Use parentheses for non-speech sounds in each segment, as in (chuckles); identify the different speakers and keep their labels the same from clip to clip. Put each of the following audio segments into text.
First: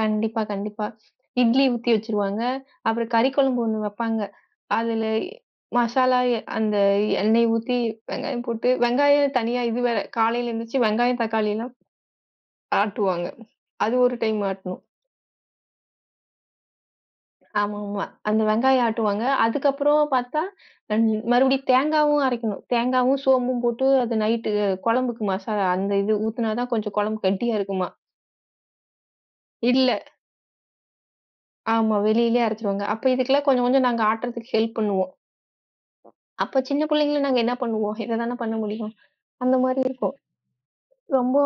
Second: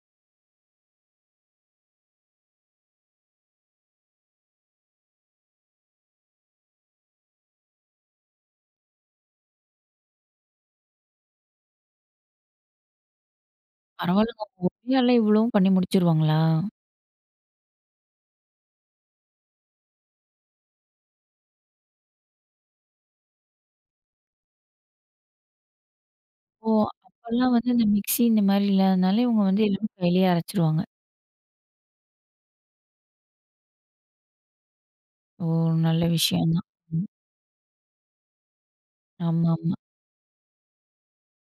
Speaker 1: கண்டிப்பா, கண்டிப்பா. இட்லி ஊத்தி வச்சிருவாங்க. அப்புறம் கறி குழம்பு ஒண்ணு வெப்பாங்க. அதுல எ மசாலா அந்த எண்ணெய் ஊத்தி, வெங்காயம் போட்டு வெங்காயம் தனியா இது வேற காலைல எந்துச்சு வெங்காயம், தக்காளிலாம் ஆட்டுவாங்க. அது ஒரு டைம்
Speaker 2: பரவால்லங்க. ப ஒ
Speaker 1: ஆட்டணும்.
Speaker 2: (unintelligible) இவ்வளவும் பண்ணி முடுச்சுருவாங்களா?
Speaker 1: ஆமாமா. அந்த வெங்காயம் ஆட்டுவாங்க. அதுக்கப்புறம் பாத்தா (unintelligible) மறுபடியும் தேங்காவும் அரைக்கணும். தேங்காவும், சோம்பும் போட்டு அது நைட்டு குழம்புக்கு மசாலா அந்த இது ஊத்துனா தா
Speaker 2: ஓ.
Speaker 1: கொஞ்சம் கொழம்பு
Speaker 2: அப்பல்லாம்
Speaker 1: கெட்டியா
Speaker 2: வந்து இந்த
Speaker 1: இருக்குமாம்.
Speaker 2: மிக்சி இந்த மாரி இல்லாதுனால, இவங்க வந்து
Speaker 1: இல்ல.
Speaker 2: எல்லாமே கைலயே அரச்சுருவாங்க.
Speaker 1: ஆமா, வெளிலயே அரச்சுருவாங்க. அப்ப இதுக்கெல்லாம் கொஞ்சம், கொஞ்சம் நாங்க ஆட்டறதுக்கு ஹெல்ப் பண்ணுவோம்.
Speaker 2: ஓ! நல்ல விஷயம் தான்.
Speaker 1: அப்பச் சின்னப்
Speaker 2: ம்.
Speaker 1: புள்ளங்கள்ள நாங்க என்ன பண்ணுவோம், இததான பண்ண முடியும். அந்த
Speaker 2: ஆமாமா.
Speaker 1: மாரி இருக்கும். ரொம்போ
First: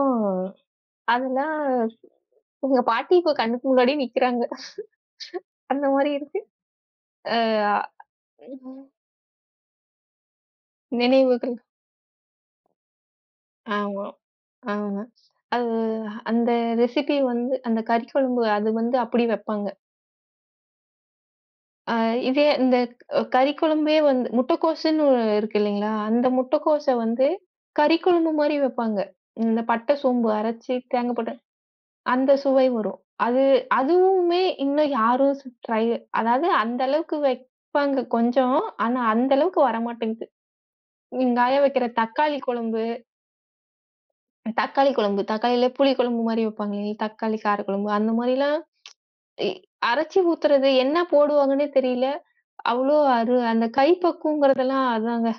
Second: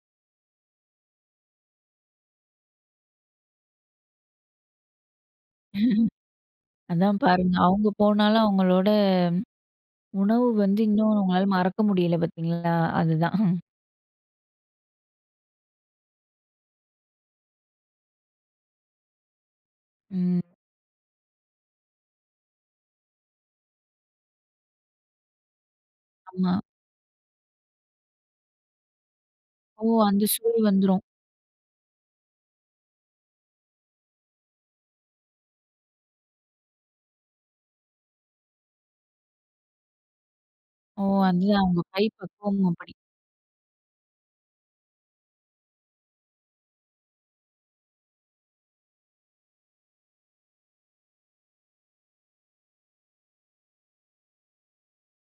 Speaker 1: அதெல்லா எங்க பாட்டி இப்ப கண்ணுக்கு முன்னாடியே நிக்கிறாங்க. (chuckles) அந்த மாரி இருக்கு.
Speaker 2: (chuckles) அதான்
Speaker 1: அ,
Speaker 2: பாருங்க. அவங்க
Speaker 1: அ,
Speaker 2: போனாலும் அவங்களோட, உணவு வந்து இன்னும் உங்களால
Speaker 1: நினைவுகள்.
Speaker 2: மறக்க முடில பாத்தீங்களா? அதுதான். (chuckles)
Speaker 1: ஆமா, ஆமா. அது அந்த ரெசிபி வந்து அந்தக் கறி குழம்பு அது வந்து அப்படி வெப்பாங்க.
Speaker 2: ம்.
Speaker 1: அ, இதே அந்தக் ஓ கறிக் குழம்பே வந்து முட்டக்கோசுன்னு இருக்கு இல்லிங்களா, அந்த
Speaker 2: ஆமா.
Speaker 1: முட்டக்கோச வந்து, கறி குழம்பு மாரி வெப்பாங்க. இந்தப்
Speaker 2: ஓ!
Speaker 1: பட்ட,
Speaker 2: அந்த
Speaker 1: சோம்பு
Speaker 2: சுவை
Speaker 1: அரைச்சு,
Speaker 2: வந்துரும்.
Speaker 1: தேங்கா போட்டு அந்த சுவை வரும். அது, அதுவுமே இன்னு யாரு சு ட்ரை அதாது அந்த அளவுக்கு வெப்பாங்க கொஞ்சம். ஆனா அந்த அளவுக்கு வர மாட்டேங்குது.
Speaker 2: ஓ,
Speaker 1: எங்காயா
Speaker 2: அதுதான் அந்த
Speaker 1: வெக்கிற தக்காளி
Speaker 2: கைப்பக்குவம்
Speaker 1: குழம்பு.
Speaker 2: அப்படி.
Speaker 1: தக்காளி கொழம்பு தக்காளிலே புளி குழம்பு மாரி வைப்பாங்லே, தக்காளி காரகொழம்பு அந்த மாரிலாம், (tsk) எ அரைச்சு ஊத்துறது என்ன போடுவாங்கன்னே தெரியல. அவ்வளவு அரு அந்தக் கைப்பக்குவங்கறதுலாம் அதாங்க.